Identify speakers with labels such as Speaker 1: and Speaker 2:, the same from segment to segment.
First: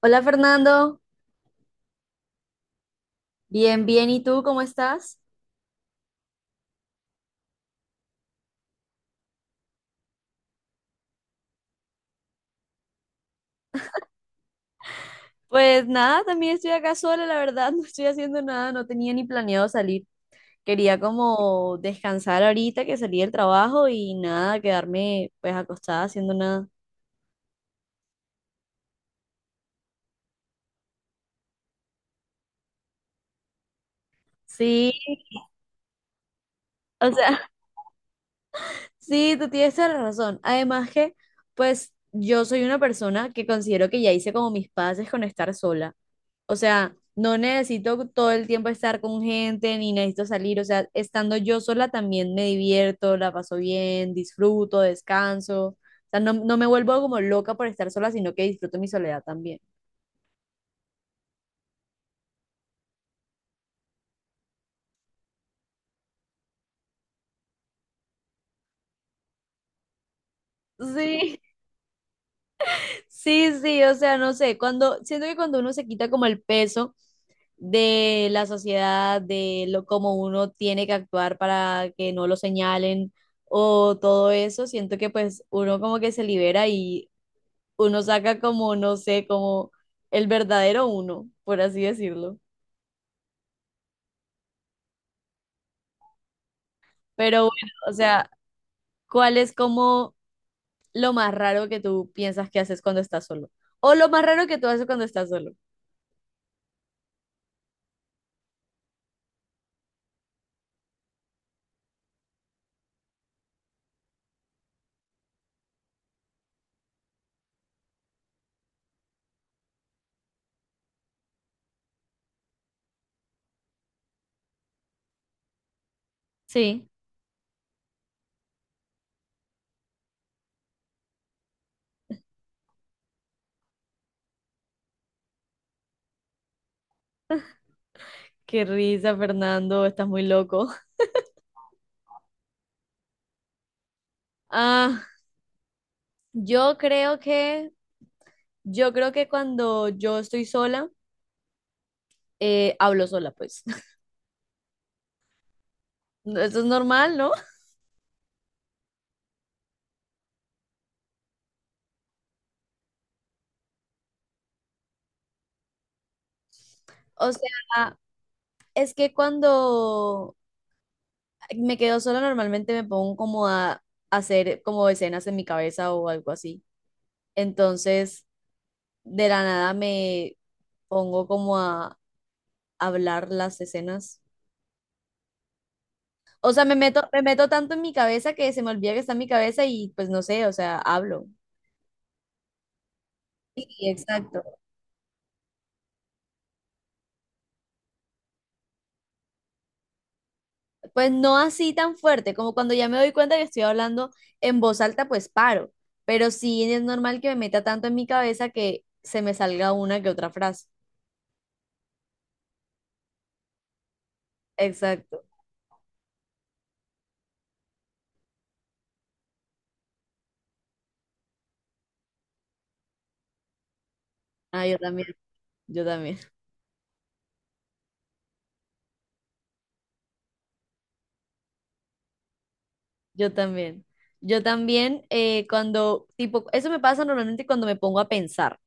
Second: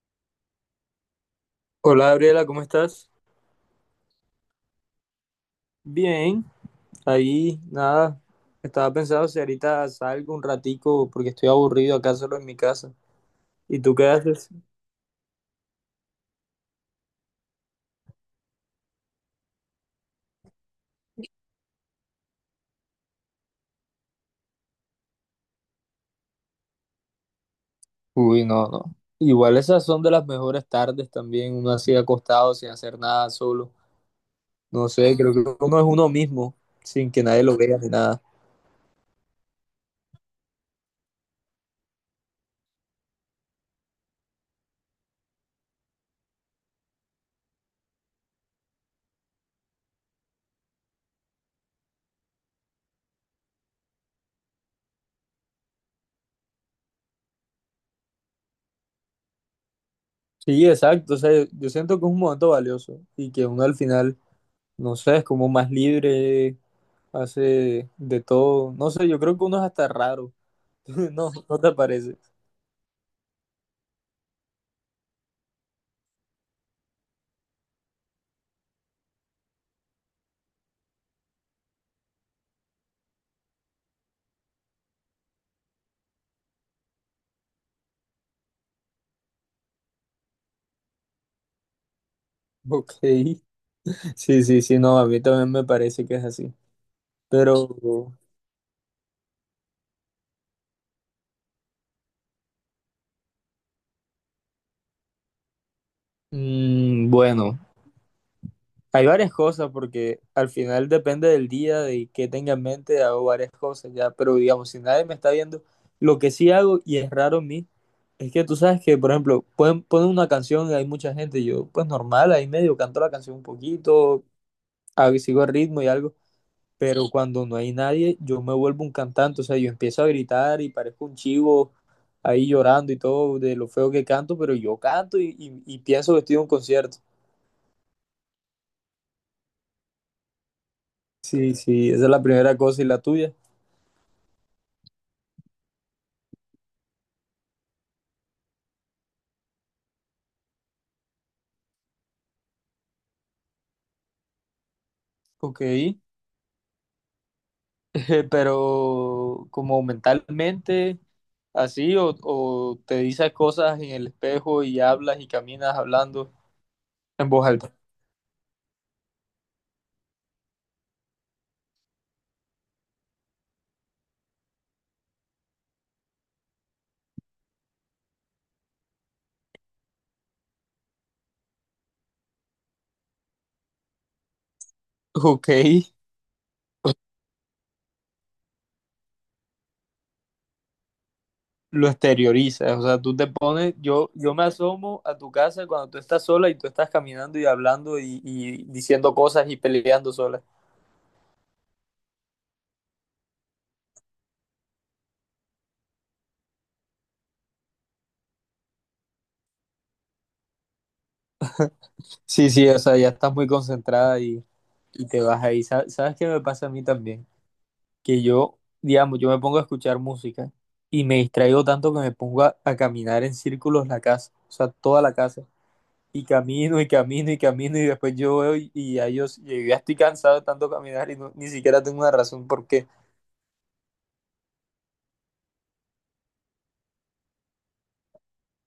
Speaker 1: Hola Fernando,
Speaker 2: Hola Gabriela, ¿cómo estás?
Speaker 1: bien, bien, ¿y tú cómo estás?
Speaker 2: Bien, ahí nada, estaba pensando si ahorita salgo un ratico porque estoy aburrido acá solo en mi casa. ¿Y tú qué haces?
Speaker 1: Pues nada, también estoy acá sola, la verdad, no estoy haciendo nada, no tenía ni planeado salir. Quería como descansar ahorita que salí del trabajo y nada, quedarme pues acostada haciendo nada.
Speaker 2: Uy, no, no. Igual esas son de las mejores tardes también, uno así acostado sin hacer nada solo. No
Speaker 1: Sí,
Speaker 2: sé, creo que uno es uno mismo,
Speaker 1: o
Speaker 2: sin que
Speaker 1: sea,
Speaker 2: nadie lo vea ni nada.
Speaker 1: sí, tú tienes toda la razón. Además que pues yo soy una persona que considero que ya hice como mis paces con estar sola. O sea, no necesito todo el tiempo estar con gente, ni necesito salir. O sea, estando yo sola también me divierto, la paso bien, disfruto, descanso. O sea, no, no me vuelvo como loca por estar sola, sino que disfruto mi soledad también.
Speaker 2: Sí, exacto, o sea, yo siento que es un momento valioso y que uno al final, no sé, es como más libre, hace de todo. No sé, yo creo que uno es hasta raro. No,
Speaker 1: Sí,
Speaker 2: ¿no te parece?
Speaker 1: sí, o sea, no sé, cuando, siento que cuando uno se quita como el peso de la sociedad, de lo como uno tiene que actuar para que no lo señalen o todo eso, siento que pues uno como que se libera y uno saca como, no sé, como el verdadero uno, por así decirlo.
Speaker 2: Ok, sí, sí, sí, no, a mí también me parece que es así.
Speaker 1: Pero
Speaker 2: Pero
Speaker 1: bueno, o sea, ¿cuál es como lo más raro que tú piensas que haces cuando estás solo? O lo más raro que tú haces cuando estás solo.
Speaker 2: bueno, hay varias cosas porque al final depende del día, de qué tenga en mente, hago varias cosas ya, pero digamos, si nadie me está viendo, lo que sí hago, y es raro en mí, es que tú sabes que, por ejemplo, pueden poner una canción y hay mucha gente, yo pues normal, ahí medio canto la canción un poquito, sigo el ritmo y algo,
Speaker 1: Sí.
Speaker 2: pero cuando no hay nadie, yo me vuelvo un cantante, o sea, yo empiezo a gritar y parezco un chivo ahí llorando y todo de lo feo que canto, pero yo canto y pienso que estoy en un concierto.
Speaker 1: Qué risa, Fernando, estás muy loco.
Speaker 2: Sí, sí, esa es la primera cosa y la tuya.
Speaker 1: Ah, yo creo que, yo creo que cuando yo estoy sola, hablo sola, pues.
Speaker 2: Ok,
Speaker 1: Eso es normal, ¿no?
Speaker 2: pero como mentalmente, así, o te dices cosas en el espejo y hablas y caminas hablando en
Speaker 1: O
Speaker 2: voz alta.
Speaker 1: sea, es que cuando me quedo sola, normalmente me pongo como a hacer como escenas en mi cabeza o algo así. Entonces, de la nada me pongo como a hablar las escenas.
Speaker 2: Ok,
Speaker 1: O sea, me meto tanto en mi cabeza que se me olvida que está en mi cabeza y pues no sé, o sea, hablo.
Speaker 2: lo exteriorizas, o sea, tú te
Speaker 1: Sí,
Speaker 2: pones, yo me
Speaker 1: exacto.
Speaker 2: asomo a tu casa cuando tú estás sola y tú estás caminando y hablando y diciendo cosas y peleando sola.
Speaker 1: Pues no así tan fuerte, como cuando ya me doy cuenta que estoy hablando en voz alta, pues paro. Pero sí es normal que me meta tanto en mi cabeza que se me salga una que otra frase.
Speaker 2: Sí, sí, o sea, ya estás muy concentrada y te
Speaker 1: Exacto.
Speaker 2: vas ahí. ¿Sabes qué me pasa a mí también? Que yo, digamos, yo me pongo a escuchar música y me distraigo tanto que me pongo a caminar en círculos la casa, o
Speaker 1: Ah,
Speaker 2: sea,
Speaker 1: yo
Speaker 2: toda
Speaker 1: también,
Speaker 2: la casa.
Speaker 1: yo también.
Speaker 2: Y camino y camino y camino y después yo veo y ya yo ya estoy cansado de tanto caminar y ni siquiera tengo una razón por qué.
Speaker 1: Yo también. Yo también, cuando, tipo, eso me pasa normalmente cuando me pongo a pensar.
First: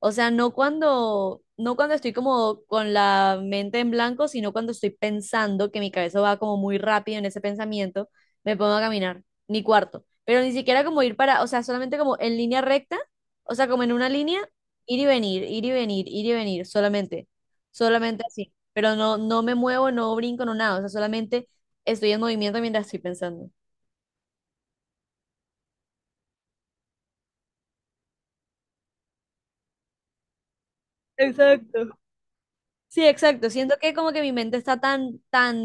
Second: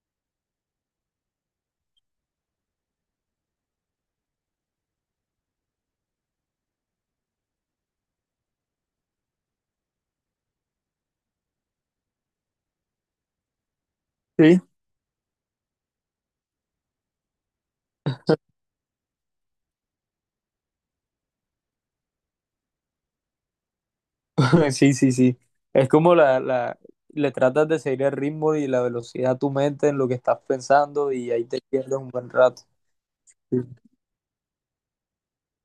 Speaker 1: O sea, no cuando estoy como con la mente en blanco, sino cuando estoy pensando que mi cabeza va como muy rápido en ese pensamiento, me pongo a caminar, mi cuarto. Pero ni siquiera como ir para, o sea, solamente como en línea recta, o sea, como en una línea,
Speaker 2: Sí,
Speaker 1: ir y venir, ir y venir, ir y venir, solamente así. Pero no, no me muevo, no brinco, no nada, o sea, solamente estoy en movimiento mientras estoy pensando.
Speaker 2: sí, sí, sí. Es como le tratas de seguir el ritmo y la velocidad a tu mente en lo que estás pensando y ahí te
Speaker 1: Exacto.
Speaker 2: pierdes un buen rato.
Speaker 1: Sí, exacto. Siento que como que mi mente está tan,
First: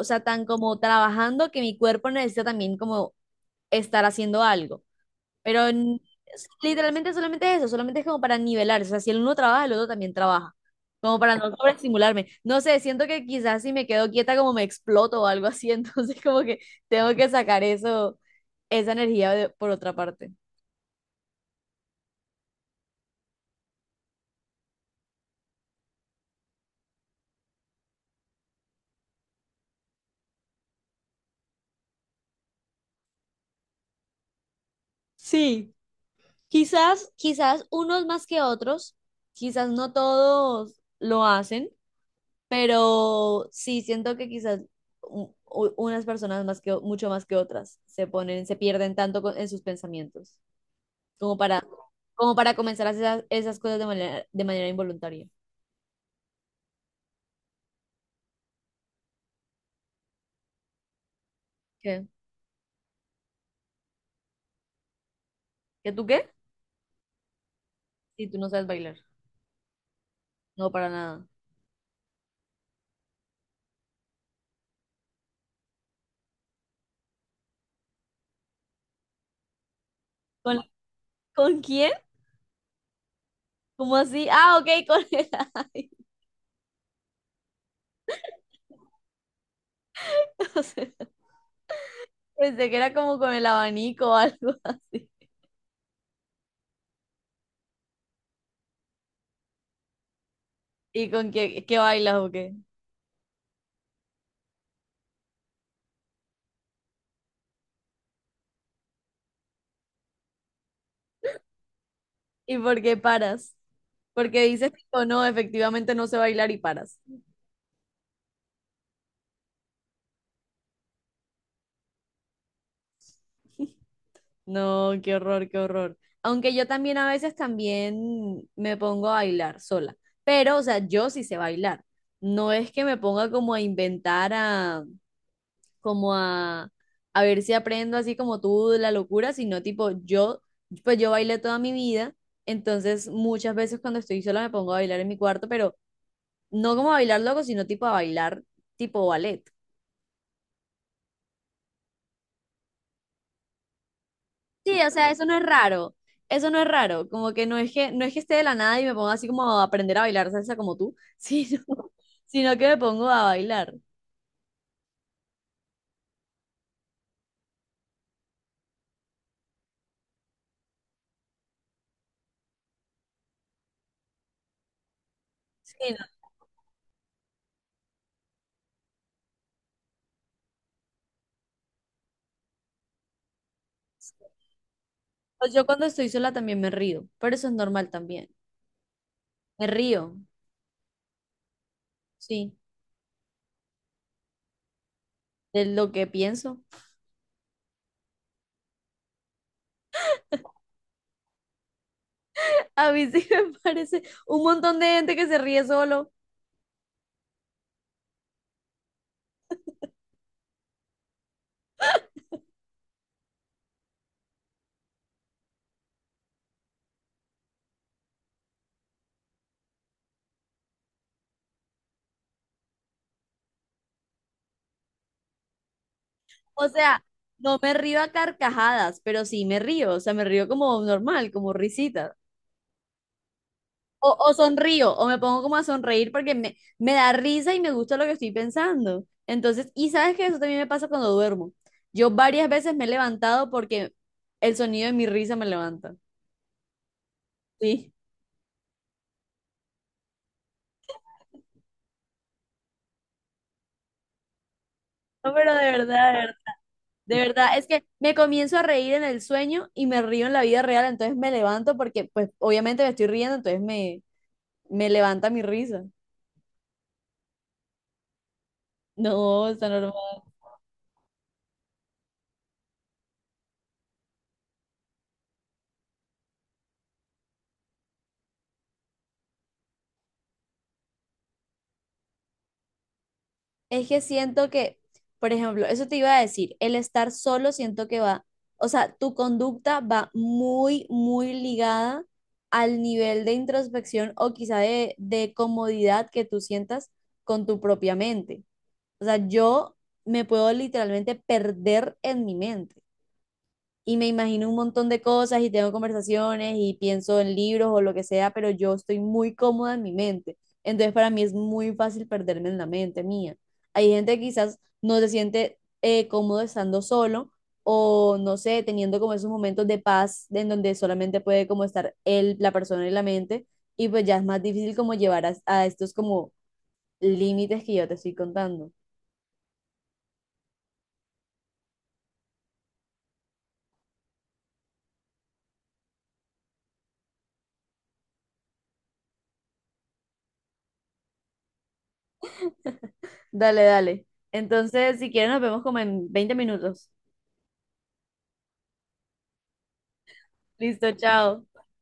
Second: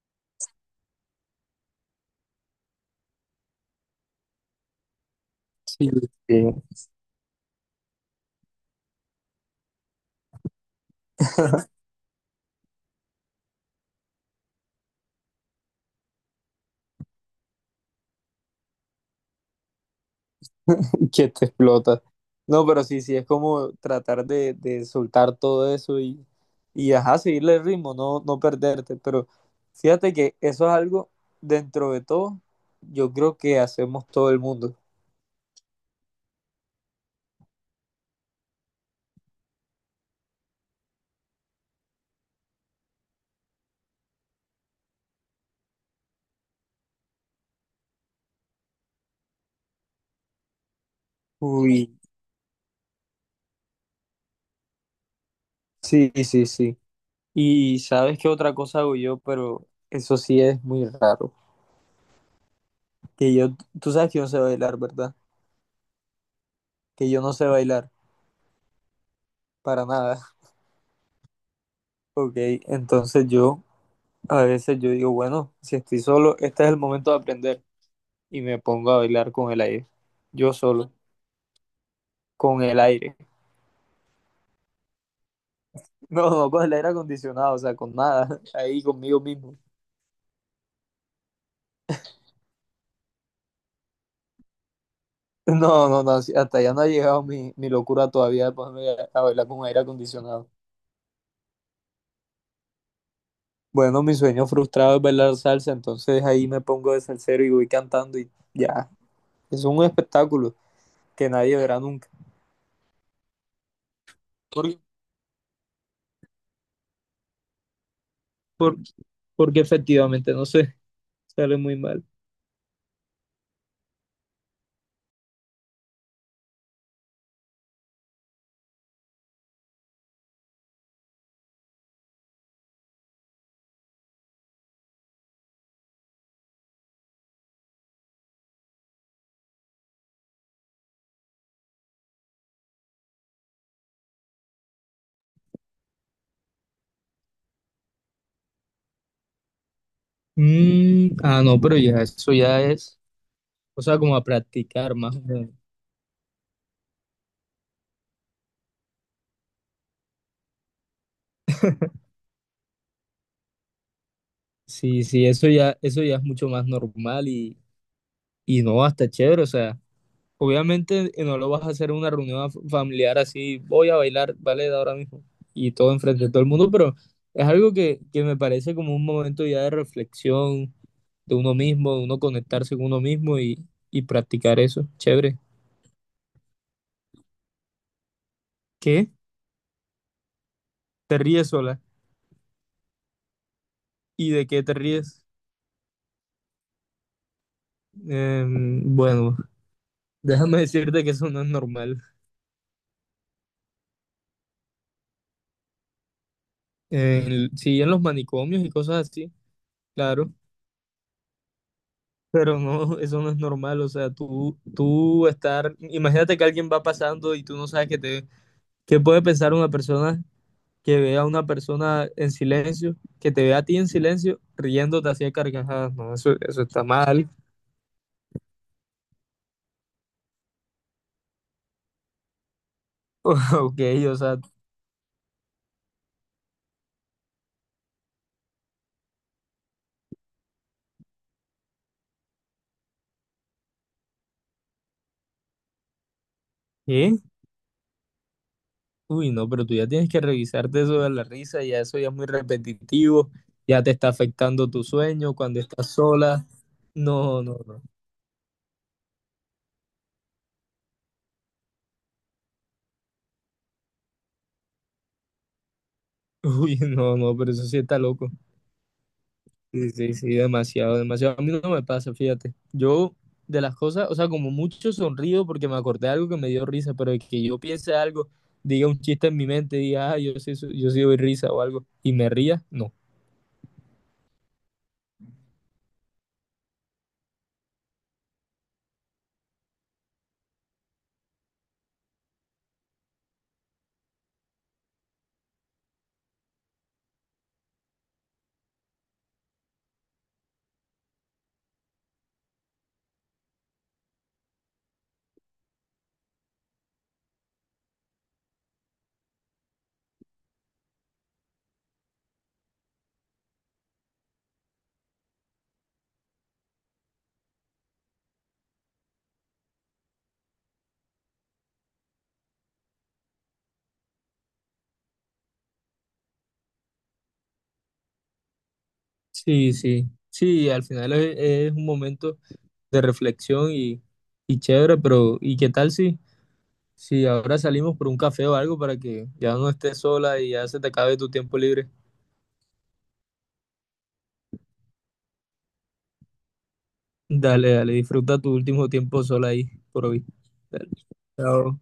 Speaker 1: o sea, tan como trabajando que mi cuerpo necesita también como estar haciendo algo. Pero
Speaker 2: Sí, sí.
Speaker 1: literalmente solamente es eso, solamente es como para nivelar. O sea, si el uno trabaja, el otro también trabaja. Como para no sobreestimularme. No sé, siento que quizás si me quedo quieta como me exploto o algo así. Entonces como que tengo que sacar eso, esa energía de- por otra parte.
Speaker 2: Que te explota. No, pero sí, sí, es como tratar de soltar todo eso y ajá, seguirle el ritmo, no, no perderte. Pero fíjate que eso es algo dentro de todo, yo creo que hacemos todo el mundo.
Speaker 1: Sí. Quizás, quizás unos más que otros, quizás no todos lo hacen, pero sí siento que quizás unas personas más que, o- mucho más que otras se ponen, se pierden tanto en sus pensamientos, como para,
Speaker 2: Uy,
Speaker 1: como para comenzar a hacer esas, esas cosas de manera involuntaria.
Speaker 2: sí, sí, sí. Y sabes qué otra cosa hago yo, pero eso sí es muy raro.
Speaker 1: ¿Qué?
Speaker 2: Que yo, tú sabes que yo no sé bailar, ¿verdad?
Speaker 1: ¿Que tú qué?
Speaker 2: Que yo no sé bailar
Speaker 1: Si tú no sabes bailar.
Speaker 2: para nada.
Speaker 1: No, para nada.
Speaker 2: Ok, entonces yo a veces yo digo, bueno, si estoy solo, este es el momento de aprender. Y me pongo a bailar con el aire. Yo
Speaker 1: ¿Con,
Speaker 2: solo,
Speaker 1: con quién?
Speaker 2: con el aire.
Speaker 1: ¿Cómo así? Ah, ok, con el... ay,
Speaker 2: No, no con el aire acondicionado, o sea, con nada. Ahí conmigo mismo.
Speaker 1: o sea, pensé que era como con el abanico o algo así.
Speaker 2: No, no, no, sí, hasta ya no ha llegado mi locura todavía de ponerme a bailar con aire acondicionado.
Speaker 1: ¿Y con qué, qué bailas o qué?
Speaker 2: Bueno, mi sueño frustrado es bailar salsa, entonces ahí me pongo de salsero y voy cantando y ya, es un espectáculo que nadie verá nunca.
Speaker 1: ¿Y por qué paras? Porque dices,
Speaker 2: Por-
Speaker 1: tipo, no, efectivamente no sé bailar y paras.
Speaker 2: por- porque efectivamente, no sé, sale muy mal.
Speaker 1: No, qué horror, qué horror. Aunque yo también a veces también me pongo a bailar sola. Pero, o sea, yo sí sé bailar. No es que me ponga como a inventar, a, como a ver si aprendo así como tú de la locura, sino tipo, yo, pues yo bailé toda mi vida. Entonces, muchas veces cuando estoy sola me pongo a bailar en mi cuarto, pero no como a bailar loco, sino tipo a bailar tipo ballet.
Speaker 2: Mm, ah, no, pero ya eso ya es, o sea, como a
Speaker 1: Sí, o
Speaker 2: practicar
Speaker 1: sea,
Speaker 2: más o
Speaker 1: eso no es
Speaker 2: menos.
Speaker 1: raro. Eso no es raro. Como que no es que esté de la nada y me ponga así como a aprender a bailar salsa como tú, sino, sino que me pongo a bailar.
Speaker 2: Sí, sí, eso ya es mucho más normal y no, hasta chévere, o sea. Obviamente no lo vas a hacer en una reunión familiar así, voy a bailar ballet ahora mismo y todo
Speaker 1: Sí, no.
Speaker 2: enfrente de todo el mundo, pero es algo que me parece como un momento ya de reflexión de uno mismo, de uno conectarse con uno mismo y practicar eso. Chévere.
Speaker 1: Pues yo cuando estoy sola también me río, pero eso es normal también.
Speaker 2: ¿Qué?
Speaker 1: Me río,
Speaker 2: ¿Te ríes sola?
Speaker 1: sí,
Speaker 2: ¿Y de qué te ríes?
Speaker 1: de lo que pienso.
Speaker 2: Bueno, déjame decirte que eso no es normal.
Speaker 1: A mí sí me parece un montón de gente que se ríe solo.
Speaker 2: Sí, en los manicomios y cosas así, claro. Pero no, eso no es normal, o sea, tú estar, imagínate que alguien va pasando y tú no sabes qué te, qué puede pensar una persona que vea a una persona en silencio, que te vea a ti en silencio, riéndote así a carcajadas, no, eso
Speaker 1: O
Speaker 2: está
Speaker 1: sea,
Speaker 2: mal,
Speaker 1: no me río a carcajadas, pero sí me río. O sea, me río como normal, como risitas.
Speaker 2: ok,
Speaker 1: O,
Speaker 2: o
Speaker 1: o
Speaker 2: sea,
Speaker 1: sonrío, o me pongo como a sonreír porque me da risa y me gusta lo que estoy pensando. Entonces, y sabes que eso también me pasa cuando duermo. Yo varias veces me he levantado porque el sonido de mi risa me levanta.
Speaker 2: ¿qué?
Speaker 1: Sí.
Speaker 2: Uy, no, pero tú ya tienes que revisarte eso de la risa, ya eso ya es muy repetitivo, ya te está afectando tu sueño
Speaker 1: No, pero
Speaker 2: cuando
Speaker 1: de
Speaker 2: estás
Speaker 1: verdad, de verdad,
Speaker 2: sola,
Speaker 1: de
Speaker 2: no, no,
Speaker 1: verdad, es
Speaker 2: no,
Speaker 1: que me comienzo a reír en el sueño y me río en la vida real, entonces me levanto porque pues obviamente me estoy riendo, entonces me levanta mi risa.
Speaker 2: uy, no, no, pero eso sí está loco.
Speaker 1: No, está
Speaker 2: Sí,
Speaker 1: normal.
Speaker 2: sí, sí, demasiado, demasiado. A mí no me pasa, fíjate. Yo, de las cosas, o sea, como mucho sonrío porque me acordé de algo que me dio risa, pero de que yo piense algo, diga un chiste en mi mente, diga, ah, yo sí, yo sí doy risa o algo, y me ría, no.
Speaker 1: Es que siento que, por ejemplo, eso te iba a decir, el estar solo siento que va, o sea, tu conducta va muy ligada al nivel de introspección o quizá de comodidad que tú sientas con tu propia mente. O sea, yo me puedo literalmente perder en mi mente y me imagino un montón de cosas y tengo conversaciones y pienso en libros o lo que sea, pero yo estoy muy cómoda en mi mente. Entonces para mí es muy fácil perderme en la mente mía. Hay gente que quizás no se siente cómodo estando solo o no sé, teniendo como esos momentos de paz en donde solamente puede como estar él, la persona y la mente y pues ya es más difícil como llevar a estos como límites que yo te estoy contando.
Speaker 2: Sí, sí, sí, al final es un momento de reflexión y chévere, pero ¿y qué tal si, si ahora salimos por un café o algo para que ya no estés sola y ya se te acabe tu tiempo libre?
Speaker 1: Dale, dale. Entonces, si quieren, nos vemos como en 20 minutos.
Speaker 2: Dale, dale, disfruta tu último tiempo sola ahí, por hoy. Dale.
Speaker 1: Listo, chao.
Speaker 2: Chao.